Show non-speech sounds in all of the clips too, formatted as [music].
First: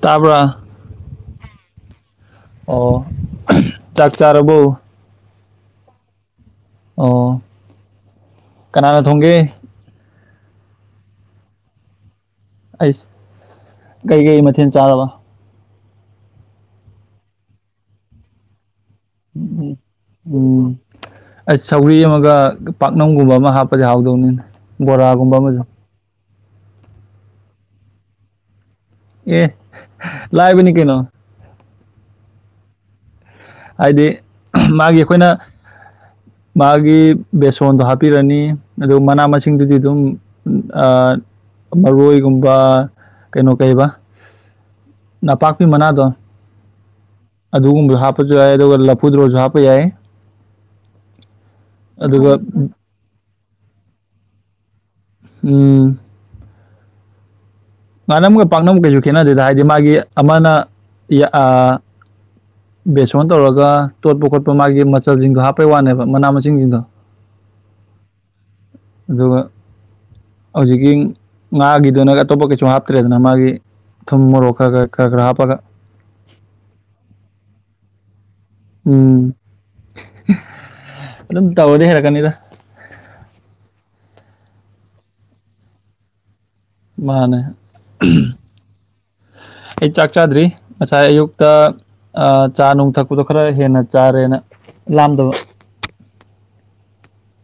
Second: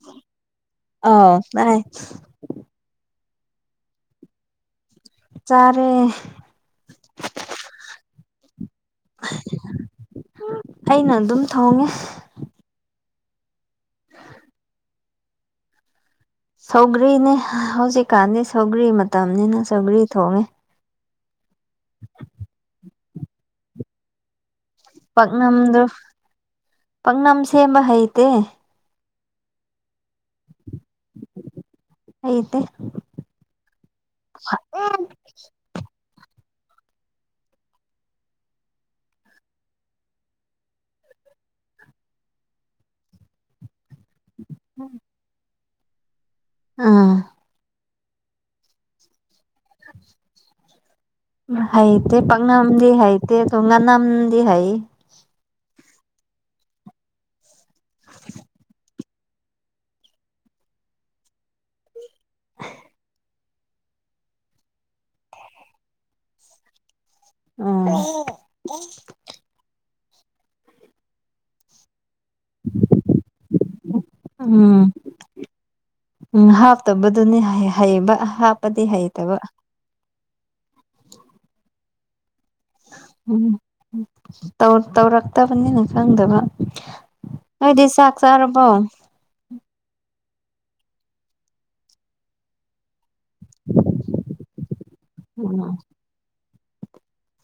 ꯇꯕ꯭ꯔ ꯑ ꯑꯥꯏ ꯑꯣ ꯆꯥꯛ ꯆꯥꯔꯕꯣ ꯆꯔꯦ ꯑꯣ ꯀꯅꯥꯅ ꯊꯣꯡꯒꯦ ꯑꯩꯅ ꯑꯗꯨꯝ ꯊꯣꯡꯉꯦ ꯑꯩꯁ ꯀꯩꯀꯩ ꯃꯊꯦꯜ ꯆꯥꯔꯕ ꯁꯧꯒꯔꯤꯅꯦ ꯍꯧꯖꯤꯛꯀꯥꯟꯗꯤ ꯁꯧꯒ꯭ꯔꯤ ꯃꯇꯝꯅꯤꯅ ꯁꯧꯒ꯭ꯔꯤ ꯊꯣꯡꯉꯦ ꯑꯩꯁ ꯁꯧꯔꯤ ꯑꯃꯒ ꯄꯥꯛꯅꯝꯒꯨꯝꯕ ꯑꯃ ꯍꯥꯞꯄꯁꯦ ꯍꯥꯎꯗꯧꯅꯤꯅ ꯄꯥꯛꯅꯝꯗꯨ ꯄꯥꯛꯅꯝ ꯁꯦꯝꯕ ꯍꯩꯇꯦ ꯑꯦ ꯂꯥꯏꯕꯤ ꯀꯩꯅꯣ ꯑꯗꯤ ꯍꯥꯏꯗꯤ ꯃꯥꯒꯤ ꯑꯩꯈꯣꯏꯅ [inaudible] ꯃꯥꯒꯤ ꯕꯦꯁꯣꯟꯗꯣ ꯍꯥꯞꯄꯤꯔꯅꯤ ꯑꯗꯨꯒ ꯃꯅꯥ ꯃꯁꯤꯡꯗꯨꯗꯤ ꯑꯗꯨꯝ ꯑꯥ ꯃꯔꯣꯏꯒꯨꯝꯕ ꯀꯩꯅꯣ ꯀꯩꯕ ꯅꯄꯥꯛꯄꯤ ꯃꯅꯥꯗꯣ ꯑꯥ ꯑꯗꯨꯒꯨꯝꯕ ꯍꯥꯞ ꯁꯨ ꯍꯥꯏ ꯑꯗꯨ ꯂꯄꯨꯗ ꯔꯣꯖꯥ ꯍꯥꯏꯗꯤ ꯑꯗꯨꯒ ꯄꯪꯅꯝꯗꯤ ꯍꯥꯏ ꯀꯦ ꯉꯅꯝꯗꯤ ꯍꯥꯏꯌꯦ ꯎꯝ ꯉꯥꯅꯝꯒ ꯄꯥꯛꯅꯕ ꯀꯩꯁꯨ ꯈꯦꯠꯅꯗꯦꯗ ꯍꯥꯏꯗꯤ ꯃꯥꯒꯤ ꯑꯃꯅ ꯕꯦꯁꯣꯟ ꯇꯧꯔꯒ ꯇꯣꯠꯄ ꯈꯣꯠꯄ ꯃꯥꯒꯤ ꯃꯆꯜꯁꯤꯡꯗꯣ ꯍꯥꯞꯄꯩ ꯋꯥꯅꯦꯕ ꯃꯅꯥ ꯃꯁꯤꯡꯁꯤꯡꯗꯣ ꯎꯝ ꯑꯗꯨꯒ ꯍꯧꯖꯤꯛꯀꯤ ꯉꯥꯒꯤꯗꯨꯅꯒ ꯑꯇꯣꯞꯄ ꯀꯩ ꯃꯆꯨ ꯍꯥꯞꯇ꯭ꯔꯦꯗꯅ ꯃꯥꯒꯤ ꯊꯨꯝ ꯃꯣꯔꯣꯛ ꯈꯔ ꯎꯝ ꯈꯔ ꯈꯔ ꯈꯔ ꯍꯥꯞꯄꯒ ꯎꯝ ꯍꯥꯞꯇꯕꯗꯨꯅꯤ ꯍꯩꯕ ꯍꯥ ꯎꯝ ꯑꯗꯨꯝ ꯇꯧꯔꯗꯤ ꯍꯩꯔꯛꯀꯅꯤꯗ ꯎꯝ ꯇꯧꯔꯛ ꯇꯧꯔꯛꯇꯕꯅꯤꯅ ꯈꯪꯗꯕ ꯃꯥꯅꯦ ꯑꯩꯗꯤ ꯁꯥꯥꯛ ꯆꯔꯕꯣ ꯑꯩ ꯆꯥꯛ ꯆꯥꯗ꯭ꯔꯤ ꯉꯁꯥꯏ ꯑꯌꯨꯛꯇ ꯑꯥ ꯆꯥ ꯅꯨꯡ ꯊꯛꯄꯗꯣ ꯈꯔ ꯍꯦꯟꯅ ꯆꯥꯔꯦꯅ ꯂꯥꯝꯗꯕ ꯎꯝ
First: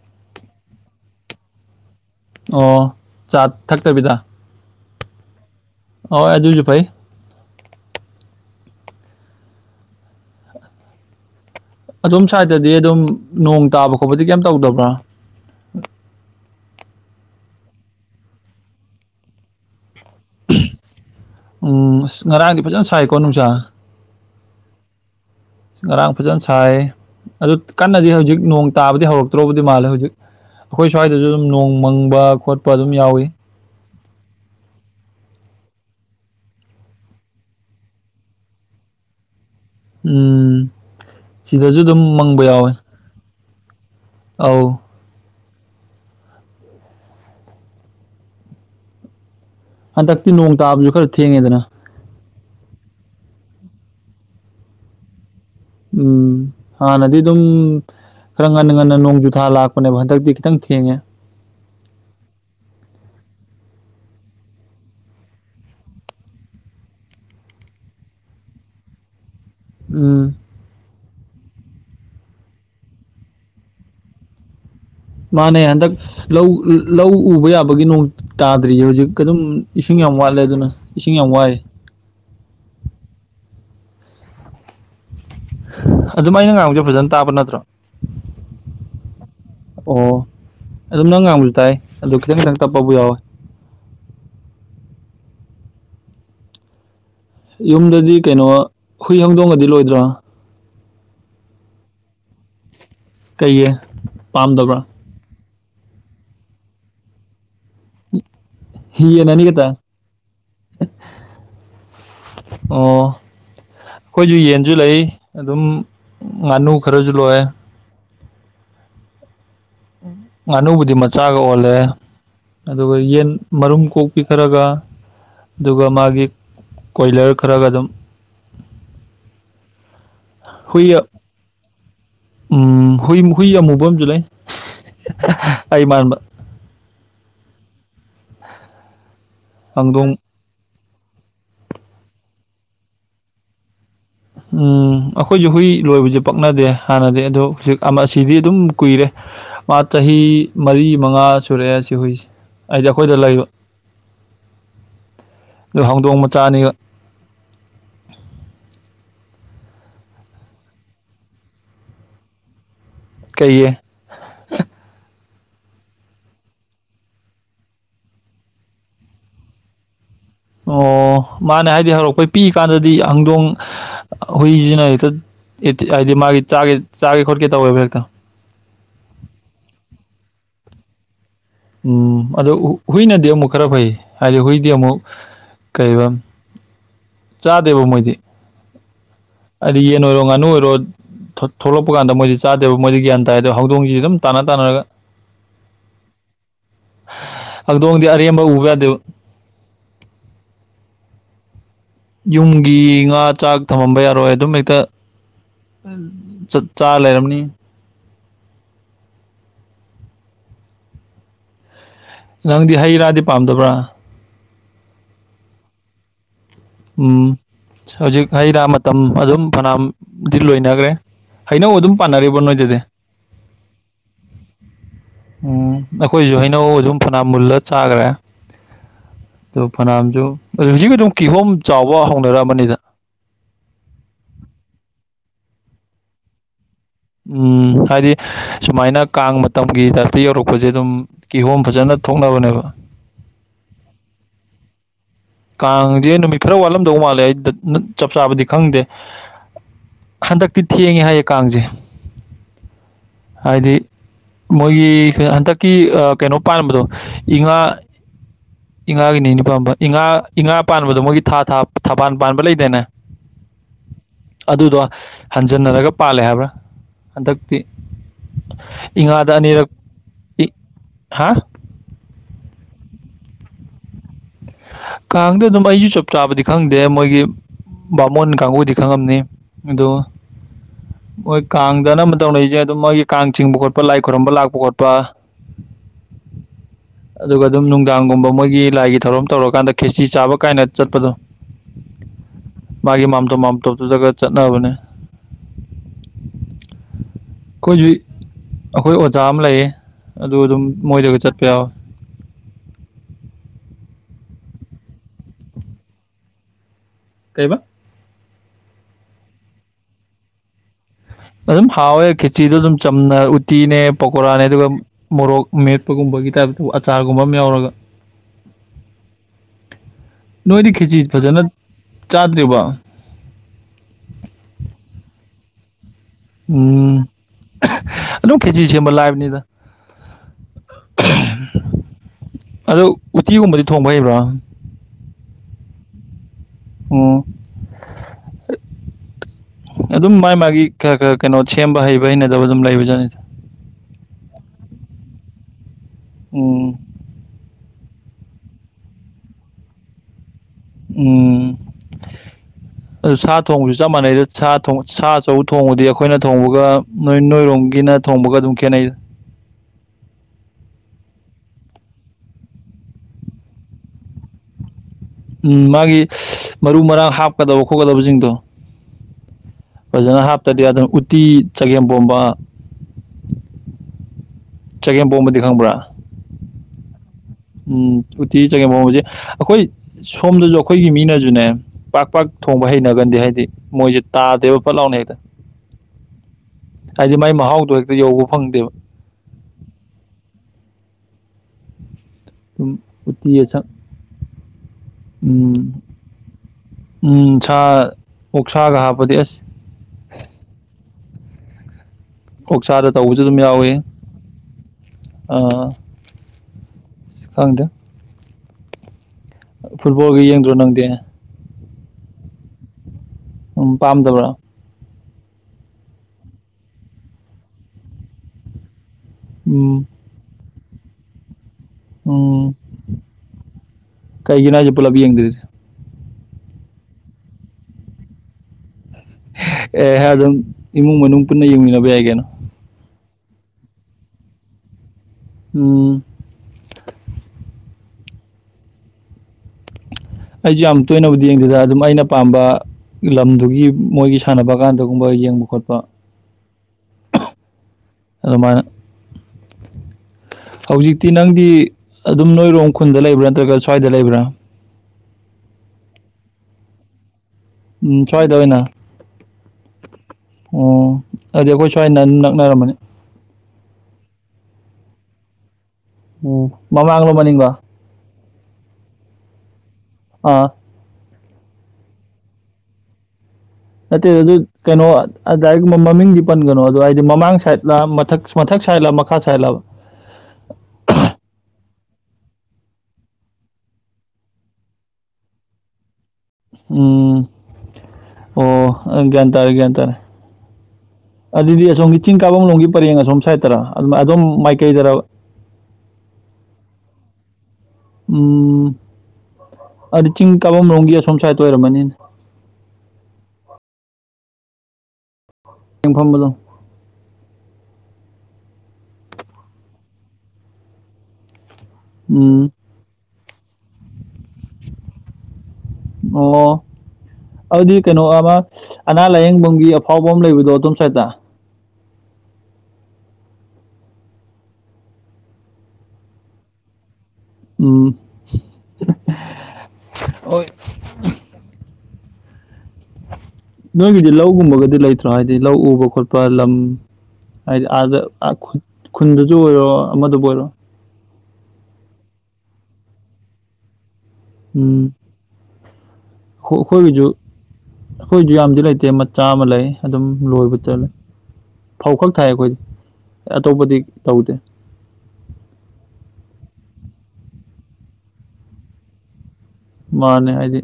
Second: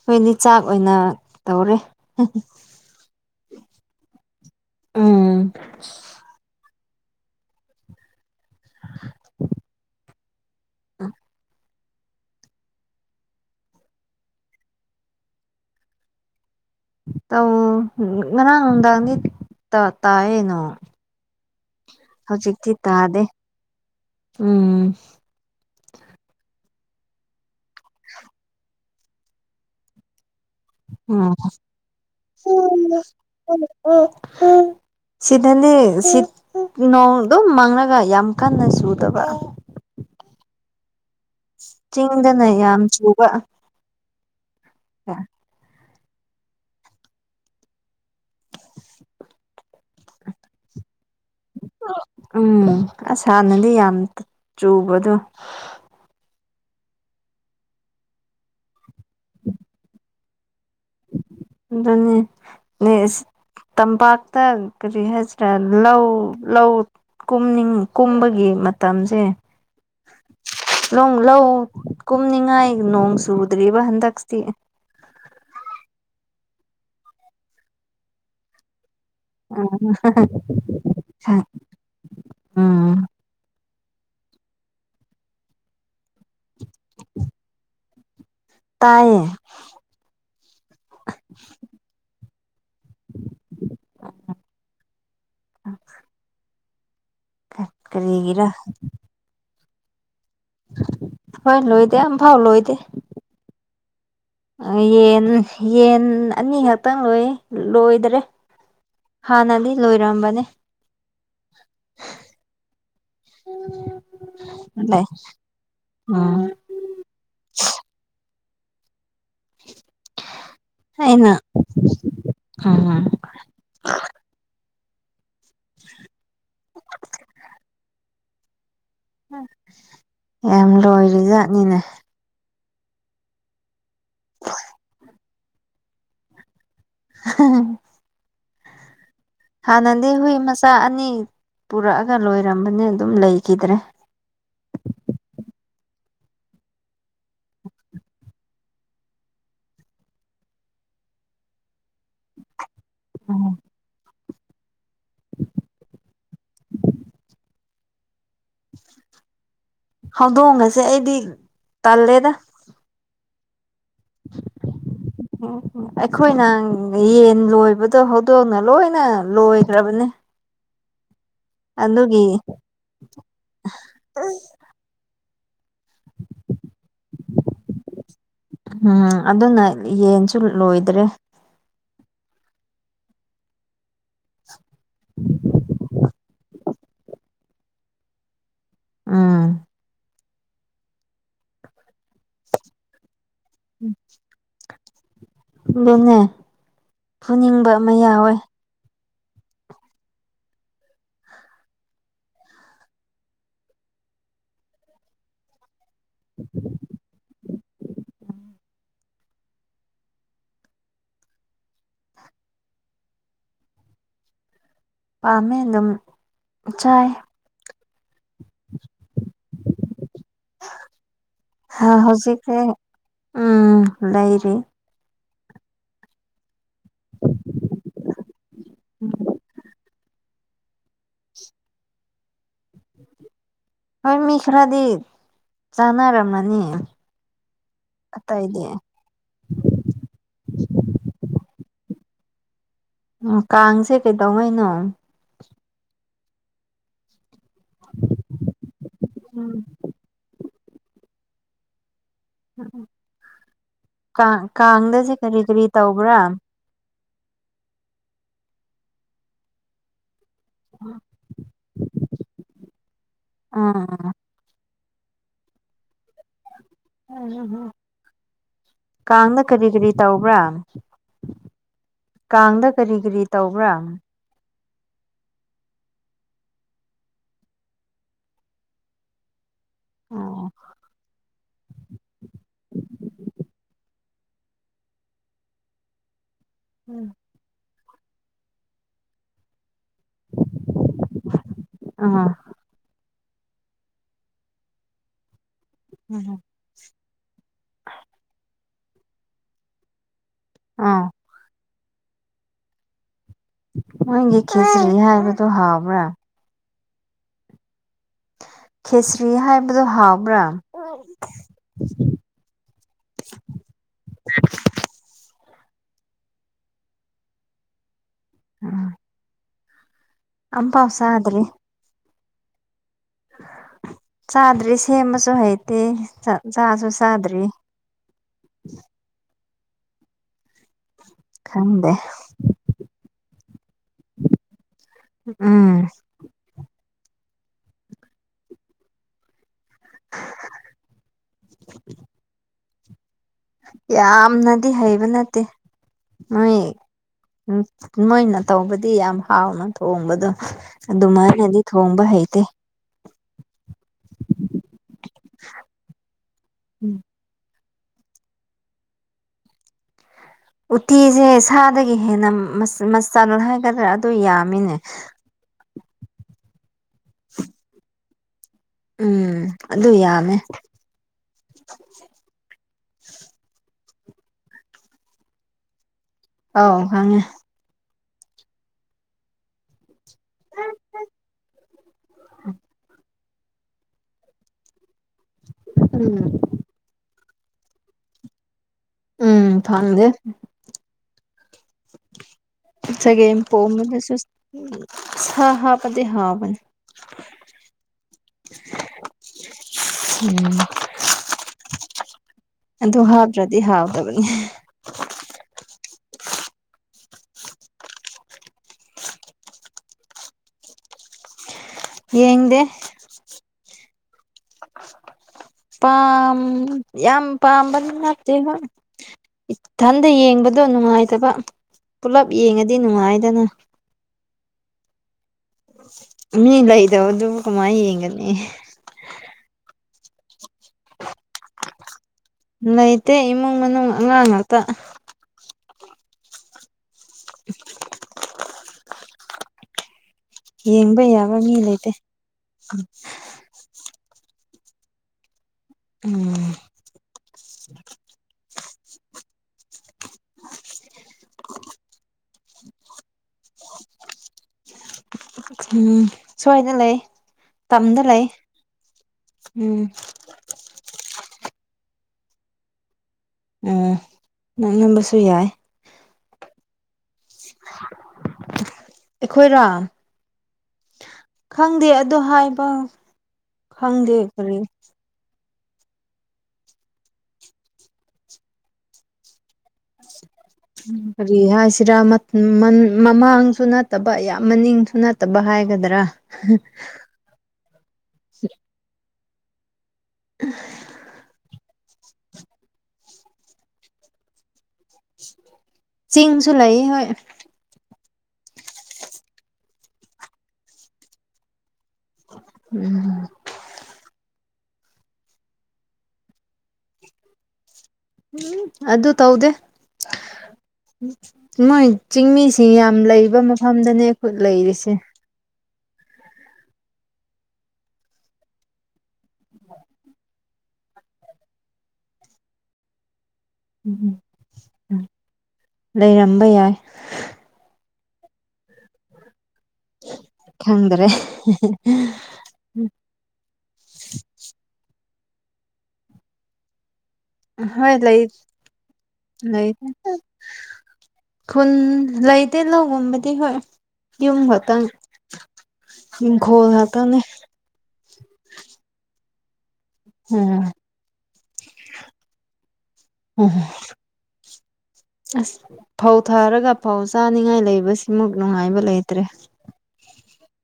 ꯍꯣꯏꯅꯤ ꯆꯥꯛ ꯑꯣꯏꯅ ꯇꯧꯔꯦ ꯑꯣ ꯆꯥ ꯊꯛꯇꯕꯤꯗ ꯑꯥ ꯍꯣꯏ ꯑꯗꯨꯁꯨ ꯐꯩꯏ [unintelligible] ꯑꯗꯨꯝ ꯁ꯭ꯋꯥꯏꯗꯗꯤ ꯑꯗꯨꯝ ꯅꯣꯡ ꯇꯥꯕ ꯈꯣꯠꯄꯗꯤ ꯀꯩꯝ ꯇꯧꯗꯕ꯭ꯔꯥ ꯇ ꯉꯅꯥꯥꯡꯗꯪꯅꯤ ꯇ ꯇꯥꯌꯦꯦꯅꯣ ꯎꯝ ꯑꯁ ꯉꯔꯥꯡꯗꯤ ꯐꯖꯅ ꯁꯥꯏꯀꯣ ꯇꯥꯗꯦ ꯅꯨꯡꯁꯥ ꯎꯝ ꯉꯔꯥꯡ ꯐꯖꯅ ꯁꯥꯏ ꯑꯗꯨ ꯀꯟꯅꯗꯤ ꯍꯧꯖꯤꯛ ꯅꯣꯡ ꯇꯥꯕꯗꯤ ꯍꯧꯔꯛꯇ꯭ꯔꯕꯗꯤ ꯃꯥꯜꯂꯦ ꯍꯧꯖꯤꯛ ꯑꯩꯈꯣꯏ ꯁ꯭ꯋꯥꯏꯗꯁꯨ ꯎꯝ ꯑꯗꯨꯝ ꯅꯣꯡ ꯃꯪꯕ ꯈꯣꯠꯄ ꯑꯗꯨꯝ ꯌꯥꯎꯏ ꯑ [unintelligible] ꯁꯤꯗꯅꯦ ꯁꯤ ꯅꯣꯡ ꯑꯗꯨꯝ ꯃꯥꯡꯂꯒ ꯌꯥꯝ ꯀꯟꯅ ꯆꯨꯗꯕ ꯎꯝ ꯁꯤꯗꯁꯨ ꯑꯗꯨꯝ ꯃꯪꯕ ꯆꯤꯡꯗꯅ ꯌꯥꯎꯋꯦ [unintelligible] ꯑꯧ [unintelligible] ꯍꯟꯗꯛꯇꯤ ꯅꯣꯡ ꯇꯥꯕꯁꯨ ꯈꯔ ꯊꯦꯡꯉꯦꯗꯅ ꯎꯝ ꯑꯁꯥꯝꯅꯗꯤ ꯌꯥꯝ ꯆꯨꯕꯗꯣ ꯎꯝ ꯍꯥꯟꯅꯗꯤ ꯑꯗꯨꯝ ꯈꯔ ꯉꯟꯅ ꯉꯟꯅ ꯅꯣꯡꯖꯨꯊꯥ ꯂꯥꯛꯄꯅꯦꯕ ꯍꯟꯗꯛꯇꯤ ꯈꯤꯇꯪ ꯊꯦꯡꯉꯦ ꯑꯗꯨꯅꯦ ꯅꯣꯏ ꯑꯁꯤ ꯇꯝꯄꯥꯛꯇ ꯀꯔꯤ ꯍꯥꯏꯁꯤꯔꯥ ꯂꯧ ꯂꯧ ꯀꯨꯝꯅꯤꯡ ꯀꯨꯝꯕꯒꯤ ꯃꯇꯝꯁꯦ ꯎꯝ ꯂꯣꯡ ꯂꯧ ꯀꯨꯝꯅꯤꯡꯉꯥꯏ ꯅꯣꯡ ꯆꯨꯗ꯭ꯔꯤꯕ ꯍꯟꯗꯛꯁꯤ ꯃꯥꯅꯦ ꯍꯟꯗꯛ ꯂꯧ ꯂꯧ ꯎꯕ ꯌꯥꯕꯒꯤ ꯅꯣꯡ ꯇꯥꯗ꯭ꯔꯤꯌꯦ ꯍꯧꯖꯤꯛ ꯑꯗꯨꯝ ꯏꯁꯤꯡ ꯌꯥꯝ ꯋꯥꯠꯂꯦ ꯑꯗꯨꯅ ꯏꯁꯤꯡ ꯌꯥꯝ ꯋꯥꯏ ꯎꯝ ꯑꯗꯨꯃꯥꯏꯅ ꯉꯥꯡꯁꯦ ꯐꯖꯅ ꯇꯥꯕ ꯅꯠꯇ꯭ꯔꯣ ꯇꯥꯏꯌꯦ ꯑꯣ ꯑꯗꯨꯝ ꯅꯪ ꯉꯥꯡꯕꯁꯨ ꯇꯥꯏ ꯑꯗꯨ ꯈꯤꯇꯪ ꯈꯤꯇꯪ ꯇꯞꯄꯕꯨ ꯌꯥꯎꯋꯦ ꯌꯨꯝꯗꯗꯤ ꯀꯔꯤꯒꯤꯔꯥ ꯀꯩꯅꯣ ꯍꯨꯏ ꯍꯧꯗꯣꯡꯒꯗꯤ ꯂꯣꯏꯗ꯭ꯔꯣ ꯍꯣꯏ ꯂꯣꯏꯗꯦ ꯑꯃꯐꯥꯎ ꯂꯣꯏꯗꯦ ꯀꯩꯌꯦ ꯌꯦꯟ ꯌꯦꯟ ꯑꯅꯤꯈꯛꯇꯪ ꯂꯣꯏꯌꯦ ꯂꯣꯏꯗ꯭ꯔꯦ ꯌꯦꯟ ꯑꯅꯤ ꯍꯥꯟꯅꯗꯤ ꯈꯛꯇ ꯂꯣꯏꯔꯝꯕꯅꯦ ꯑꯣ ꯑꯩꯈꯣꯏꯁꯨ ꯌꯦꯟꯁꯨ ꯂꯩ ꯑꯗꯨꯝ ꯎꯝ ꯉꯥꯅꯨ ꯈꯔꯁꯨ ꯂꯣꯏꯑꯦ ꯉꯥꯅꯨꯕꯨꯗꯤ ꯑꯩꯅ ꯃꯆꯥꯒ ꯑꯣꯜꯂꯦ ꯎꯝ ꯑꯗꯨꯒ ꯌꯦꯟ ꯃꯔꯨꯝ ꯀꯣꯛꯄꯤ ꯈꯔꯒ ꯑꯗꯨꯒ ꯃꯥꯒꯤ ꯀꯣꯏꯂꯔ ꯈꯔꯒ ꯑꯗꯨꯝ ꯌꯥꯝ ꯍꯨꯏ ꯂꯣꯏꯔꯤꯖꯥꯠꯅꯤꯅꯦ ꯎꯝ ꯍꯨꯏ ꯍꯨꯏ ꯑꯃꯨꯕ ꯑꯃꯁꯨ ꯂꯩ ꯑꯩ ꯃꯥꯟꯕ ꯍꯥ ꯍꯥ ꯍꯥꯟꯅꯗꯤ ꯍꯧꯗꯣꯡ ꯍꯨꯏ ꯃꯆꯥ ꯆꯥ ꯑꯅꯤ ꯄꯨꯔꯛꯑꯒ ꯂꯣꯏꯔꯝꯕꯅꯤ ꯑꯗꯨꯝ ꯂꯩꯈꯤꯗ꯭ꯔꯦ ꯎꯝ ꯑꯩꯈꯣꯏꯖꯨ ꯍꯨꯏ ꯂꯣꯏꯕꯁꯦ ꯄꯛꯅꯗꯦ ꯍꯥꯟꯅꯗꯤ ꯑꯗꯣ ꯍꯧꯖꯤꯛ ꯑꯁꯤꯗꯤ ꯑꯗꯨꯝ ꯀꯨꯏꯔꯦ ꯃꯥ ꯆꯍꯤ ꯃꯔꯤ ꯃꯉꯥ ꯁꯨꯔꯛꯑꯦ ꯁꯤ ꯍꯨꯏꯁꯦ ꯍꯥꯏꯗꯤ ꯑꯩꯈꯣꯏꯗ ꯂꯩꯕ ꯍꯧꯗꯣꯡ ꯃꯆꯥꯅꯤꯒ ꯍꯧꯗꯣꯡꯒꯁꯦ ꯑꯩꯗꯤ ꯇꯜꯂꯦꯗ ꯀꯩꯌꯦ [unintelligible] ꯑꯣ ꯑꯩꯈꯣꯏꯅ ꯌꯦꯟ ꯂꯣꯏꯕꯗꯣ ꯍꯧꯗꯣꯡꯅ ꯂꯣꯏꯅ ꯂꯣꯏꯈ꯭ꯔꯕꯅꯦ ꯑꯣ ꯃꯥꯅꯦ ꯍꯥꯏꯗꯤ ꯑꯗꯨꯒꯤ ꯍꯧꯔꯛꯄꯩ ꯄꯤꯛꯏ ꯀꯥꯟꯗꯗꯤ ꯍꯧꯗꯣꯡ ꯍꯨꯏꯁꯤꯅ ꯍꯦꯛꯇ ꯑꯦꯇꯛ ꯍꯥꯏꯗꯤ ꯃꯥꯒꯤ ꯆꯥꯒꯦ ꯆꯥꯒꯦ ꯈꯣꯠꯀꯦ ꯇꯧꯋꯦꯕ ꯍꯦꯛꯇ ꯎꯝ ꯑꯗꯨꯅ ꯌꯦꯟꯁꯨ ꯂꯣꯏꯗ꯭ꯔꯦ ꯎꯝ ꯑꯗꯣ ꯍꯨꯏꯅꯗꯤ ꯑꯃꯨꯛ ꯈꯔ ꯐꯩ ꯍꯥꯏꯗꯤ ꯍꯨꯏꯗꯤ ꯑꯃꯨꯛ ꯀꯩꯕ ꯆꯥꯗꯦꯕ ꯃꯣꯏꯗꯤ ꯎꯝ ꯍꯥꯏꯗꯤ ꯌꯦꯟ ꯑꯣꯏꯔꯣ ꯉꯥꯅꯨ ꯑꯣꯏꯔꯣ ꯊꯣꯛꯂꯛꯄ ꯀꯥꯟꯗ ꯃꯣꯏꯗꯤ ꯆꯥꯗꯦꯕ ꯃꯣꯏꯗꯤ ꯒ꯭ꯌꯥꯟ ꯇꯥꯏ ꯑꯗꯣ ꯍꯧꯗꯣꯡꯖꯤ ꯑꯗꯨꯝ ꯇꯥꯟꯅ ꯇꯥꯟꯅꯔꯒ ꯑꯗꯨꯅꯦ [inaudible] ꯐꯨꯅꯤꯡꯕ ꯑꯃ ꯍꯧꯗꯣꯡꯗꯤ ꯌꯥꯎꯋꯦ ꯑꯔꯦꯝꯕ ꯎꯕ ꯌꯥꯗꯦꯕ ꯌꯨꯝꯒꯤ ꯉꯥ ꯆꯥꯛ ꯊꯝꯃꯝꯕ ꯌꯥꯔꯣꯏ ꯑꯗꯨꯝ ꯍꯦꯛꯇ [unintelligible] ꯆꯠꯆꯥ ꯂꯩꯔꯝꯅꯤ ꯅꯪꯗꯤ ꯍꯩ ꯔꯥꯗꯤ ꯄꯥꯝꯗꯕ꯭ꯔꯥ ꯄꯥꯝꯃꯦ ꯑꯗꯨꯝ ꯆꯥꯏ ꯎꯝ ꯍꯧꯖꯤꯛ ꯍꯩ ꯔꯥ ꯃꯇꯝ ꯑꯗꯨꯝ ꯐꯅꯌꯥꯝ ꯗꯤ ꯂꯣꯏꯅꯒ꯭ꯔꯦ ꯍꯩꯅꯧ ꯑꯗꯨꯝ ꯄꯥꯟꯅꯔꯤꯕ ꯍꯧꯖꯤꯛꯁꯦ ꯅꯣꯏꯗꯗꯤ ꯎꯝ ꯂꯩꯔꯤ ꯎꯝ ꯑꯩꯈꯣꯏꯁꯨ ꯍꯩꯅꯧ ꯑꯗꯨꯝ ꯐꯅꯌꯥꯝ ꯃꯨꯜꯂ ꯆꯥꯒ꯭ꯔꯦ ꯐꯅꯌꯥꯝꯖꯨ ꯑꯗꯨ ꯍꯧꯖꯤꯛ ꯑꯗꯨꯝ ꯀꯤꯍꯣꯝ ꯆꯥꯎꯕ ꯍꯧꯅꯔꯛꯑꯝꯅꯤꯗ ꯍꯣꯏ ꯃꯤꯈ꯭ꯔꯥꯗꯤ ꯆꯥꯅ ꯔꯝꯃꯅꯤ ꯎꯝ ꯍꯥꯏꯗꯤ ꯁꯨꯃꯥꯏꯅ ꯀꯥꯡ ꯇꯝꯒꯤ ꯇꯥꯏꯞꯇ ꯌꯧꯔꯛꯄꯖꯦ ꯑꯗꯨꯝ ꯀꯤꯍꯣꯝ ꯐꯖꯅ ꯊꯣꯛꯅꯕꯅꯦꯕ ꯎꯝ ꯀꯥꯡꯁꯦ ꯀꯩꯗꯧꯉꯩꯅꯣ ꯀꯥꯡꯁꯦ ꯅꯨꯃꯤꯠ ꯈꯔ ꯋꯥꯠꯂꯝꯗꯧ ꯃꯥꯜꯂꯦ ꯑꯩꯗ ꯆꯞ ꯆꯥꯕꯗꯤ ꯈꯪꯗꯦ ꯎꯝ ꯍꯟꯗꯛꯇꯤ ꯊꯦꯡꯉꯦ ꯍꯥꯏꯌꯦ ꯀꯥꯡꯖꯦ ꯍꯥꯏꯗꯤ ꯀꯥꯡ ꯃꯣꯏꯒꯤ ꯀꯥꯡꯗꯁꯦ ꯀꯔꯤ ꯀꯔꯤ ꯍꯟꯗꯛꯀꯤ ꯑ ꯇꯧꯕ꯭ꯔꯥ ꯀ ꯩꯅꯣ ꯄꯥꯟꯕꯗꯣ ꯏꯉꯥ ꯏꯉꯥꯒꯤ ꯅꯤꯅꯤ ꯄꯥꯟꯕ ꯏꯉꯥ ꯏ ꯉꯥ ꯄꯥꯟꯕꯗꯣ ꯃꯣꯏꯒꯤ ꯊꯥ ꯊꯥ ꯊꯕꯥꯟ ꯄꯥꯟꯕ ꯂꯩꯗꯥꯏꯅꯦ ꯎꯝ ꯑꯗꯨꯗꯣ ꯍꯟꯖꯟꯅꯔꯒ ꯄꯥꯜꯂꯦ ꯍꯥꯏꯕ꯭ꯔꯥ ꯍꯟꯗꯛꯇꯤ [unintelligible] ꯏꯉꯥꯗ ꯀꯥꯡꯗ ꯀꯔꯤ ꯑꯅꯤꯔꯛ ꯀꯔꯤ ꯇꯧꯕ꯭ꯔꯥ ꯏ ꯍꯥ ꯀꯥꯡꯗ ꯀꯔꯤ ꯀꯔꯤ ꯇꯧꯕ꯭ꯔꯥ ꯀꯥꯡꯗ ꯑꯗꯨꯝ ꯑꯩꯖꯨ ꯆꯞ ꯆꯥꯕꯗꯤ ꯈꯪꯗꯦ ꯃꯣꯏꯒꯤ ꯕꯥꯃꯣꯟ ꯀꯥꯡꯕꯨꯗꯤ ꯈꯪꯉꯝꯅꯤ ꯑꯗꯨ ꯑꯣ ꯃꯣꯏ ꯀꯥꯡꯗ ꯑꯅꯝꯕ ꯇꯧꯅꯔꯤꯖꯦ ꯑꯗꯨꯝ ꯃꯣꯏꯒꯤ ꯀꯥꯡ ꯆꯤꯡꯕ ꯈꯣꯠꯄ ꯂꯥꯏꯔꯤꯛ ꯀꯔꯝꯕ ꯂꯥꯛꯄ ꯈꯣꯠꯄ [inaudible] [unintelligible] ꯑꯗꯨꯒ ꯑꯗꯨꯝ ꯅꯨꯡꯗꯥꯡꯒꯨꯝꯕ ꯃꯣꯏꯒꯤ ꯂꯥꯏꯒꯤ ꯊꯧꯔꯝ ꯇꯧꯔꯀꯥꯟꯗ ꯈꯦꯆ꯭ꯔꯤ ꯆꯥꯕ ꯀꯥꯏꯅ ꯆꯠꯄꯗꯣ ꯑꯥ ꯃꯥꯒꯤ ꯃꯥꯝꯇꯣꯞ ꯃꯥꯝꯇꯣꯞꯇꯨꯗꯒ ꯆꯠꯅꯕꯅꯦ ꯎꯝ ꯍꯝ ꯑꯈꯣꯏꯖꯨ ꯑꯈꯣꯏ ꯑꯣꯖꯥ ꯑꯃ ꯂꯩꯌꯦ ꯑꯗꯨ ꯑꯗꯨꯝ ꯑꯥ ꯃꯣꯏꯗꯒ ꯆꯠꯄ ꯌꯥꯎꯋꯦ ꯅꯣꯏꯒꯤ ꯈꯦꯆ꯭ꯔꯤꯅꯤ ꯍꯥꯏꯕꯗꯣ ꯍꯥꯎꯕ꯭ꯔꯥ ꯀꯩꯕꯥ ꯈꯦꯆ꯭ꯔꯤ ꯍꯥꯏꯕꯗꯨ ꯍꯥꯎꯕ꯭ꯔꯥ [unintelligible] ꯑꯗꯨꯝ ꯍꯥꯎꯋꯦ ꯈꯦꯆꯤꯗꯣ ꯑꯗꯨꯝ ꯆꯝꯅ ꯎꯇꯤꯅꯦ ꯄꯀꯣꯔꯥꯅꯦ ꯑꯗꯨꯒ ꯑꯝ ꯃꯣꯔꯣꯛ ꯃꯦꯠꯄꯒꯨꯝꯕꯒꯤ ꯇꯥꯏꯞꯇ ꯑꯆꯥꯔꯒꯨꯝꯕ ꯑꯃ ꯌꯥꯎꯔꯒ [inaudible] ꯅꯣꯏꯗꯤ ꯑꯝꯐꯥꯎ ꯈꯦꯆ꯭ꯔꯤ ꯆꯥꯗ꯭ꯔꯤ ꯐꯖꯅ ꯆꯥꯗ꯭ꯔꯤꯕꯣ ꯆꯥꯗ꯭ꯔꯤ ꯁꯦꯝꯃꯁꯨ ꯍꯩꯇꯦ ꯆ ꯆꯥꯁꯨ ꯎꯝ ꯆꯥꯗ꯭ꯔꯤ ꯑꯗꯨꯝ ꯈꯦꯆꯤ ꯁꯦꯝꯕ ꯂꯥꯏꯕꯅꯤꯗ ꯑꯍꯝ ꯈꯪꯗꯦ ꯑꯗꯨ ꯎꯇꯤꯒꯨꯝꯕꯗꯤ ꯊꯣꯡꯕ ꯍꯩꯕ꯭ꯔꯥ ꯎꯝ ꯑꯣ [unintelligible] ꯑꯗꯨꯝ ꯃꯥꯏ ꯃꯥꯒꯤ ꯈꯔ ꯈꯔ ꯀꯩꯅꯣ ꯁꯦꯝꯕ ꯍꯩꯕ ꯍꯩꯅꯗꯕ ꯑꯗꯨꯝ ꯂꯩꯕꯖꯠꯅꯤ ꯌꯥꯝꯅꯗꯤ ꯍꯩꯕ ꯅꯠꯇꯦ ꯅꯣꯏ ꯎꯝ ꯎꯝ ꯃꯣꯏꯅ ꯇꯧꯕꯗꯤ ꯌꯥꯝ ꯍꯥꯎꯅ ꯊꯣꯡꯕꯗꯣ ꯎꯝ ꯑꯗꯨꯃꯥꯏꯅꯗꯤ ꯊꯣꯡꯕ ꯍꯩꯇꯦ ꯑꯗꯨ ꯁꯥ ꯊꯣꯡꯕꯁꯨ ꯆꯞ ꯃꯥꯟꯅꯩꯗ ꯁꯥꯊꯣꯡꯕ ꯁꯥ ꯑꯆꯧꯕ ꯊꯣꯡꯕꯗꯤ ꯑꯈꯣꯏꯅ ꯊꯣꯡꯕꯒ ꯎꯝ ꯅꯣꯏ ꯅꯣꯏꯔꯣꯝꯒꯤꯅ ꯊꯣꯡꯕꯒ ꯑꯗꯨꯝ ꯈꯦꯠꯅꯩꯗ ꯎꯇꯤꯁꯦ ꯁꯥꯗꯒꯤ ꯍꯦꯟꯅ ꯃꯆ ꯃꯆꯜ ꯍꯥꯏꯒꯗ꯭ꯔꯥ ꯑꯗꯨ ꯌꯥꯝꯅ‌ꯦ ꯎꯝ ꯃꯥꯒꯤ ꯃꯔꯨ ꯃꯔꯥꯡ ꯍꯥꯞꯀꯗꯕ ꯈꯣꯠꯀꯗꯕꯁꯤꯡꯗꯣ ꯎꯝ ꯑꯗꯨ ꯐꯖꯅ ꯌꯥꯝꯃꯦ ꯍꯥꯞꯇꯗꯤ ꯌꯗꯝꯅꯤ ꯎꯇꯤ ꯆꯒꯦꯝꯄꯣꯝꯕ ꯆꯒꯦꯝꯄꯣꯝꯕꯗꯤ ꯈꯪꯕ꯭ꯔꯥ ꯑꯧ ꯈꯪꯉꯦ ꯎꯝ ꯎꯇꯤ ꯆꯒꯦꯝ ꯃꯑꯣꯡꯁꯦ ꯑꯩꯈꯣꯏ ꯁꯣꯝꯗꯁꯨ ꯑꯩꯈꯣꯏꯒꯤ ꯃꯤꯅꯁꯨꯅꯦ ꯄꯥꯛ ꯄꯥꯛ ꯊꯣꯡꯕ ꯍꯩꯅꯒꯟꯗ‌ ꯍꯥꯏꯗꯤ ꯃꯣꯏꯁ‌ꯦ ꯇꯥꯗꯦꯕ ꯐꯠ ꯂꯥꯎꯅ ꯍ‌ꯦꯛꯇ ꯎꯝ ꯍꯥꯏꯗꯤ ꯃꯥꯏ ꯃꯍꯥꯎꯗꯣ ꯍꯦꯛꯇ ꯌꯧꯕ ꯐꯪꯗꯦꯕ ꯎꯝ ꯐꯪꯗꯦ ꯑꯗꯨꯝ ꯎꯇꯤ ꯑꯁꯪ ꯆꯒ‌ꯦꯝꯄꫭꯝꯕꯗꯁꯨ ꯁꯥ ꯎꯝ ꯍꯥꯞꯄꯗꯤ ꯍꯥꯥꯎꯕꯅꯤ ꯎꯝ ꯁꯥ ꯑꯣꯁꯥꯒ ꯍꯥꯞꯄꯗꯤ ꯑꯁ ꯎꯝ ꯑꫭꯛꯁꯥꯗ ꯑꯗꯨ ꯇꯧꯕꯁꯨ ꯑꯗꯨꯝ ꯍꯥꯞꯇ꯭ꯔꯗꯤ ꯌꯥꯎꯏ ꯍꯥꯎꯗꯕꯅꯤ ꯈꯪꯗ‌ꯦ ꯐꯨꯠꯕꯣꯜꯒ ꯌꯦꯡꯗ꯭ꯔꯣ ꯅꯪꯗꯤ ꯌꯦꯡꯗꯦ ꯎꯝ ꯄꯥꯝꯗꯕ꯭ꯔꫭ ꯄꯝ ꯌꯥꯝ ꯄꯥꯝꯕꯗꯤ ꯅꯇꯦꯍ ꯎꯝ ꯏꯊꯟ ꯗ ꯌꯦꯡꯕꯗꯣ ꯅꯨꯡꯉꯥꯏꯇꯕ ꯄꯨꯂꯞ ꯌꯦꯡꯉꯗꯤ ꯅꯨꯡꯉꯥꯏꯗꯅ ꯀꯩꯒꯤꯅꫭ ꯍꯥꯏꯁ‌ꯦ ꯄꯨꯂꯞ ꯌꯦꯡꯗꯔꯤꯗꯤ ꯃꯤ ꯂꯩꯗꯕꯗꯨꯕꯨ ꯀꯃꯥꯏꯅ ꯌꯦꯡꯒꯅꯤ ꯑꯦꯍ‌ꯦ‌ ꯑꯗꯨꯝ ꯏꯃꯨꯡ ꯃꯅꯨꯡ ꯄꯨꯟꯅ ꯌꯦꯡꯃꯤꯟꯅꯕ ꯌꯥꯏ ꯀꯩꯅꯣ ꯂꯩꯇꯦ ꯏꯃꯨꯡ ꯃꯅꯨꯡ ꯑꯉꯥꯡ ꯉꯥꯛꯇ ꯎꯝ [unintelligible] ꯑꯩꯁꯨ ꯌꯥꯝ ꯌꯦꯡꯕ ꯇꯣꯏꯅꯕꯨꯗꯤ ꯌꯥꯕ ꯃꯤ ꯌꯦꯡꯗꯦꯗ ꯑꯗꯨꯝ ꯂꯩꯇꯦ ꯑꯩꯅ ꯄꯥꯝꯕ ꯂꯝꯗꯨꯒꯤ ꯃꯣꯏꯒꯤ ꯁꯥꯟꯅꯕ ꯀꯥꯟꯗꯒꯨꯝꯕ ꯌꯦꯡꯕ ꯈꯣꯠꯄ ꯎꯝ ꯑꯗꯨꯃꯥꯏꯅ ꯍꯧꯖꯤꯛꯇꯤ ꯅꯪꯗꯤ ꯑꯗꯨꯝ ꯅꯣꯏꯔꯣꯡ ꯈꯨꯟꯗ ꯂꯩꯕ꯭ꯔꯥ ꯅꯠꯇ꯭ꯔꯒ ꯁ꯭ꯋꯥꯏꯗ ꯂꯩꯕ꯭ꯔꯥ ꯎꯝ ꯁꯣꯏꯗ ꯂꯩ ꯎꯝ ꯇꯝꯅ ꯂꯩ ꯁ꯭ꯋꯥꯏꯗ ꯎꯝ ꯎꯝ ꯑꯗꯨꯗꯤ ꯑꯩꯈꯣꯏ ꯁ꯭ꯋꯥꯏ ꯅꯟ ꯅꯛꯅꯔꯝꯃꯅꯤ ꯎꯝ ꯅꯛꯅꯕꯁꯨ ꯌꯥꯏ ꯎꯝ ꯃꯃꯥꯡꯂꯣ ꯃꯅꯤꯡꯂ‌ꫭ ꯑꯩꯈꯣꯏꯔꯥ ꯑꯥ ꯈꯪꯗꯦ ꯑꯗꯣ ꯍꯥꯏꯕ ꯈꯪꯗꯦ ꯅꯠꯇꯦꯗ ꯑꯗꯨ ꯀꯔꯤ ꯀꯩꯅꯣ ꯑꯗꯥꯏꯒꯨꯝꯕ ꯃꯃꯤꯡꯗꯤ ꯄꯟꯒꯅꯣ ꯑꯗꯣ ꯍꯥꯏꯗꯤ ꯃꯃꯥꯡ ꯁꯥꯏꯠꯂ ꯃꯊꯛ ꯁꯥꯏꯠꯂ ꯃꯈꯥ ꯁꯥꯏꯠꯂꯕ ꯀꯔꯤ ꯍꯥꯏꯁꯤꯔꯥ ꯃꯃꯥꯡꯁꯨ ꯅꯠꯇꯕ ꯌꯥꯝ ꯃꯅꯤꯡꯁꯨ ꯅꯠꯇꯕ ꯍꯥꯏꯒꯗ꯭ꯔꯥ ꯍ [unintelligible] ꯎꯝ ꯑꯣ ꯑꯩ ꯒ꯭ꯌꯥꯟ ꯇꯥꯔꯦ ꯒ꯭ꯌꯥꯟ ꯇꯥꯔꯦ [unintelligible] ꯑꯗꯨꯗꯤ ꯑꯁꯣꯝꯒꯤ ꯆꯤꯡ ꯀꯥꯐꯝꯂꯣꯝꯒꯤ ꯄꯔꯦꯡ ꯑꯁꯣꯝ ꯁ꯭ꯏꯠꯇꯔ ꯑꯗꯨ ꯑꯗꯨꯝ ꯃꯥꯏꯀꯩꯗꯔꯕ ꯆꯤꯡꯁꯨ ꯂꯩꯌꯦ ꯍꯣꯏ ꯎꯝ ꯑꯗꯤ ꯆꯤꯡ ꯀꯥꯕꯝ ꯂꯣꯝꯒꯤ ꯑꯁꯣꯝ ꯁꯥꯏꯏꯠꯇ ꯑꯣꯏꯔꯃꯅꯤ ꯎꯝ ꯌꯦꯡꯐꯝꯕꯗꯣ ꯎꯝ ꯑꯗꯨ ꯇꯧꯗꯦ ꯃꯣꯏ ꯎꯝ ꯆꯤꯡꯃꯤꯁꯤ ꯁꯤ ꯌꯥꯝ ꯂꯩꯕ ꯃꯐꯝꯗꯅꯦ ꯈꯨꯠ ꯂꯩꯔꯤꯁꯦ ꯑꯣ ꯑꯗꯨꯗꯤ ꯀꯩꯅꯣ ꯑꯃ ꯑꯅꯥ ꯂꯥꯏꯌꯦꯡꯐꯝꯒꯤ ꯑꯐꯥꯎꯕ ꯑꯃ ꯂꯩꯕꯗꯣ ꯑꯗꯣꯝ ꯁ꯭ꯏꯠꯇ ꯂꯩꯔꯝꯕ ꯌꯥꯏ ꯎꯝ ꯍꯣꯏ ꯈꯪꯗ꯭ꯔꯦ ꯅꯣꯏꯒꯤꯗꯤ ꯂꯧꯒꯨꯝꯕꯒꯗꯤ ꯂꯩꯇ꯭ꯔꯣ ꯍꯥꯏꯗꯤ ꯂꯧ ꯎꯕ ꯈꯣꯠꯄ ꯂꯝ ꯍꯥꯏꯗꯤ ꯍꯣꯏ ꯑꯥꯗ ꯂꯩ ꯈꯨꯟꯗꯁꯨ ꯑꯣꯏꯔꯣ ꯂꯩ ꯑꯃꯗꯕꯨ ꯑꯣꯏꯔꯣ ꯈꯨꯟ ꯂꯩꯇꯦ ꯂꯧꯒꯨꯝꯕꯗꯤ ꯍꯣꯏ ꯌꯨꯝ ꯎꯝ ꯈꯛꯇꯪ ꯏꯪꯈꯣꯜ ꯑꯩꯈꯣꯏꯒꯤꯁꯨ ꯉꯥꯛꯇꯪꯅꯦ ꯑꯩꯈꯣꯏꯁꯨ ꯌꯥꯝꯗꯤ ꯂꯩꯇꯦ ꯃꯆꯥ ꯑꯃ ꯂꯩ ꯑꯗꯨꯝ ꯂꯣꯏꯕ ꯎꯝ ꯆꯠꯂꯦ ꯐꯧ ꯈꯛ ꯊꯥꯏ ꯑꯩꯈꯣꯏꯗꯤ ꯑꯇꯣꯞꯄꯗꯤ ꯇꯧꯗꯦ ꯑꯣ ꯑꯁ ꯐꯧ ꯊꯥꯔꯒ ꯐꯧ ꯆꯥꯅꯤꯡꯉꯥꯏ ꯂꯩꯕꯁꯤꯃꯨꯛ ꯅꯨꯡꯉꯥꯏꯕ ꯂꯩꯇ꯭ꯔꯦ ꯃꯥꯅꯦ ꯍꯥꯏꯗꯤ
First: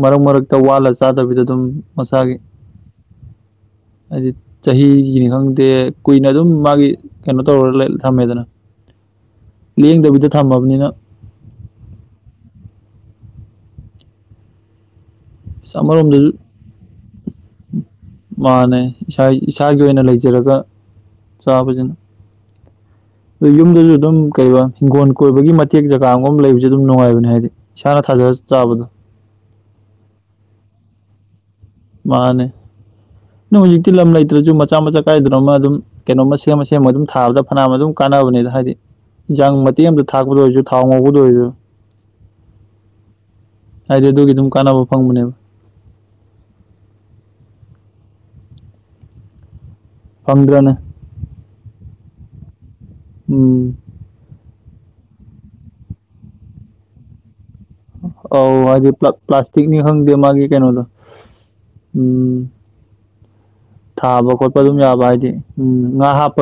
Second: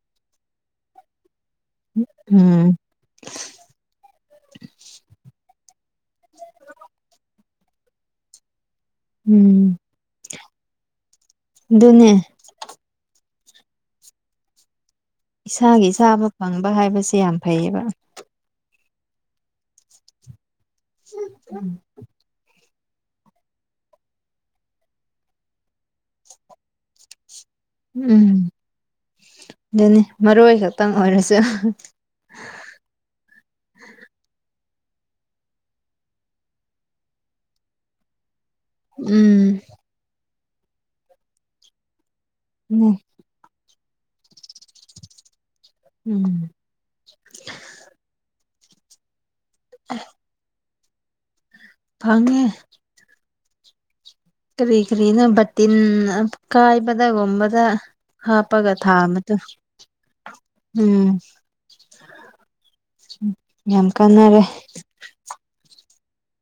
ꯃꯔꯛ ꯃꯔꯛꯇ ꯋꯥꯜꯂ ꯆꯥꯗꯕꯤꯗ ꯑꯗꯨꯝ ꯃꯁꯥꯒꯤ ꯎꯝ [unintelligible] ꯍꯥꯏꯗꯤ ꯆꯍꯤꯒꯤꯅꯤ ꯈꯪꯗꯦ ꯀꯨꯏꯅ ꯑꯗꯨꯝ ꯃꯥꯒꯤ ꯀꯩꯅꯣ ꯇꯧꯔ ꯊꯝꯃꯦꯗꯅ ꯎꯝ ꯂꯦꯡꯗꯕꯤꯗ ꯊꯝꯃꯕꯅꯤꯅ ꯗꯨꯅꯦ ꯑꯁ ꯏꯁꯥꯒꯤ ꯆꯥꯕ ꯑꯃꯔꯣꯝꯗꯁꯨ ꯐꯪꯕ ꯍꯥꯏꯕꯁꯦ ꯌꯥꯝ ꯐꯩꯌꯦꯕ ꯃꯥꯅꯦ ꯏꯁꯥ ꯏꯁꯥꯒꯤ ꯑꯣꯏꯅ ꯂꯩꯖꯔꯒ ꯆꯥꯕꯁꯤꯅ ꯈꯣꯏ ꯌꯨꯝꯗꯁꯨ ꯑꯗꯨꯝ ꯀꯩꯕ ꯍꯤꯡꯒꯣꯜ ꯀꯣꯏꯕꯒꯤ ꯃꯇꯦꯛ ꯖꯒꯥ ꯑꯃꯒ ꯂꯩꯕꯁꯨ ꯑꯗꯨꯝ ꯅꯨꯡꯉꯥꯏꯕꯅꯦ ꯍꯥꯏꯗꯤ ꯏꯁꯥꯅ ꯎꯝ ꯊꯥꯖꯔ ꯆꯥꯕꯗꯣ ꯑꯗꯨꯅꯤ ꯃꯔꯣꯏ ꯈꯛꯇꯪ ꯑꯣꯏꯔꯁꯨ ꯃꯥꯅꯦ ꯅꯪ ꯍꯧꯖꯤꯛꯇꯤ ꯂꯝ ꯂꯩꯇ꯭ꯔꯁꯨ ꯃꯆꯥ ꯃꯆꯥ ꯀꯥꯏꯗꯅꯣ ꯑꯃ ꯑꯗꯨꯝ ꯀꯩꯅꯣꯝ ꯃ ꯁꯦꯝ ꯃ ꯁꯦꯝꯃ ꯑꯗꯨꯝ ꯊꯥꯕꯗ ꯐꯅꯌꯥꯝꯅ ꯑꯗꯨꯝ ꯀꯥꯟꯅꯕꯅꯦꯗ ꯍꯥꯏꯗꯤ ꯎꯝ ꯏꯟꯁꯥꯡ ꯃꯇꯦꯛ ꯑꯃꯝꯇ ꯊꯥꯛꯄꯗ ꯑꯣꯏꯔꯁꯨ ꯊꯥꯎ ꯉꯧꯕꯗ ꯑꯣꯏꯔꯁꯨ ꯎꯝ ꯍꯥꯏꯗꯤ ꯑꯗꯨꯒꯤ ꯑꯗꯨꯝ ꯀꯥꯟꯅꯕ ꯐꯪꯕꯅꯦꯕ ꯎꯝ [unintelligible] ꯐꯪꯗ꯭ꯔꯅ ꯐꯉꯦ ꯎꯝ ꯀꯔꯤ ꯀꯔꯤꯅꯣ ꯕꯇꯤꯟ ꯑꯀꯥꯏꯕꯗꯒꯨꯝꯕꯗ ꯑꯧ ꯍꯥꯏꯗꯤ ꯄ꯭ꯂꯥꯁꯇꯤꯛꯅꯤ ꯈꯪꯗꯦ ꯃꯥꯒꯤ ꯀꯩꯅꯣꯗꯣ ꯎꯝ ꯎꯝ ꯌꯥꯝ ꯊꯥꯕ ꯀꯥꯟꯅꯔꯦ ꯈꯣꯠꯄ ꯑꯗꯨꯝ ꯌꯥꯕ ꯍꯥꯏꯗꯤ ꯎꯝ ꯉꯥ ꯍꯥꯞꯄꯒ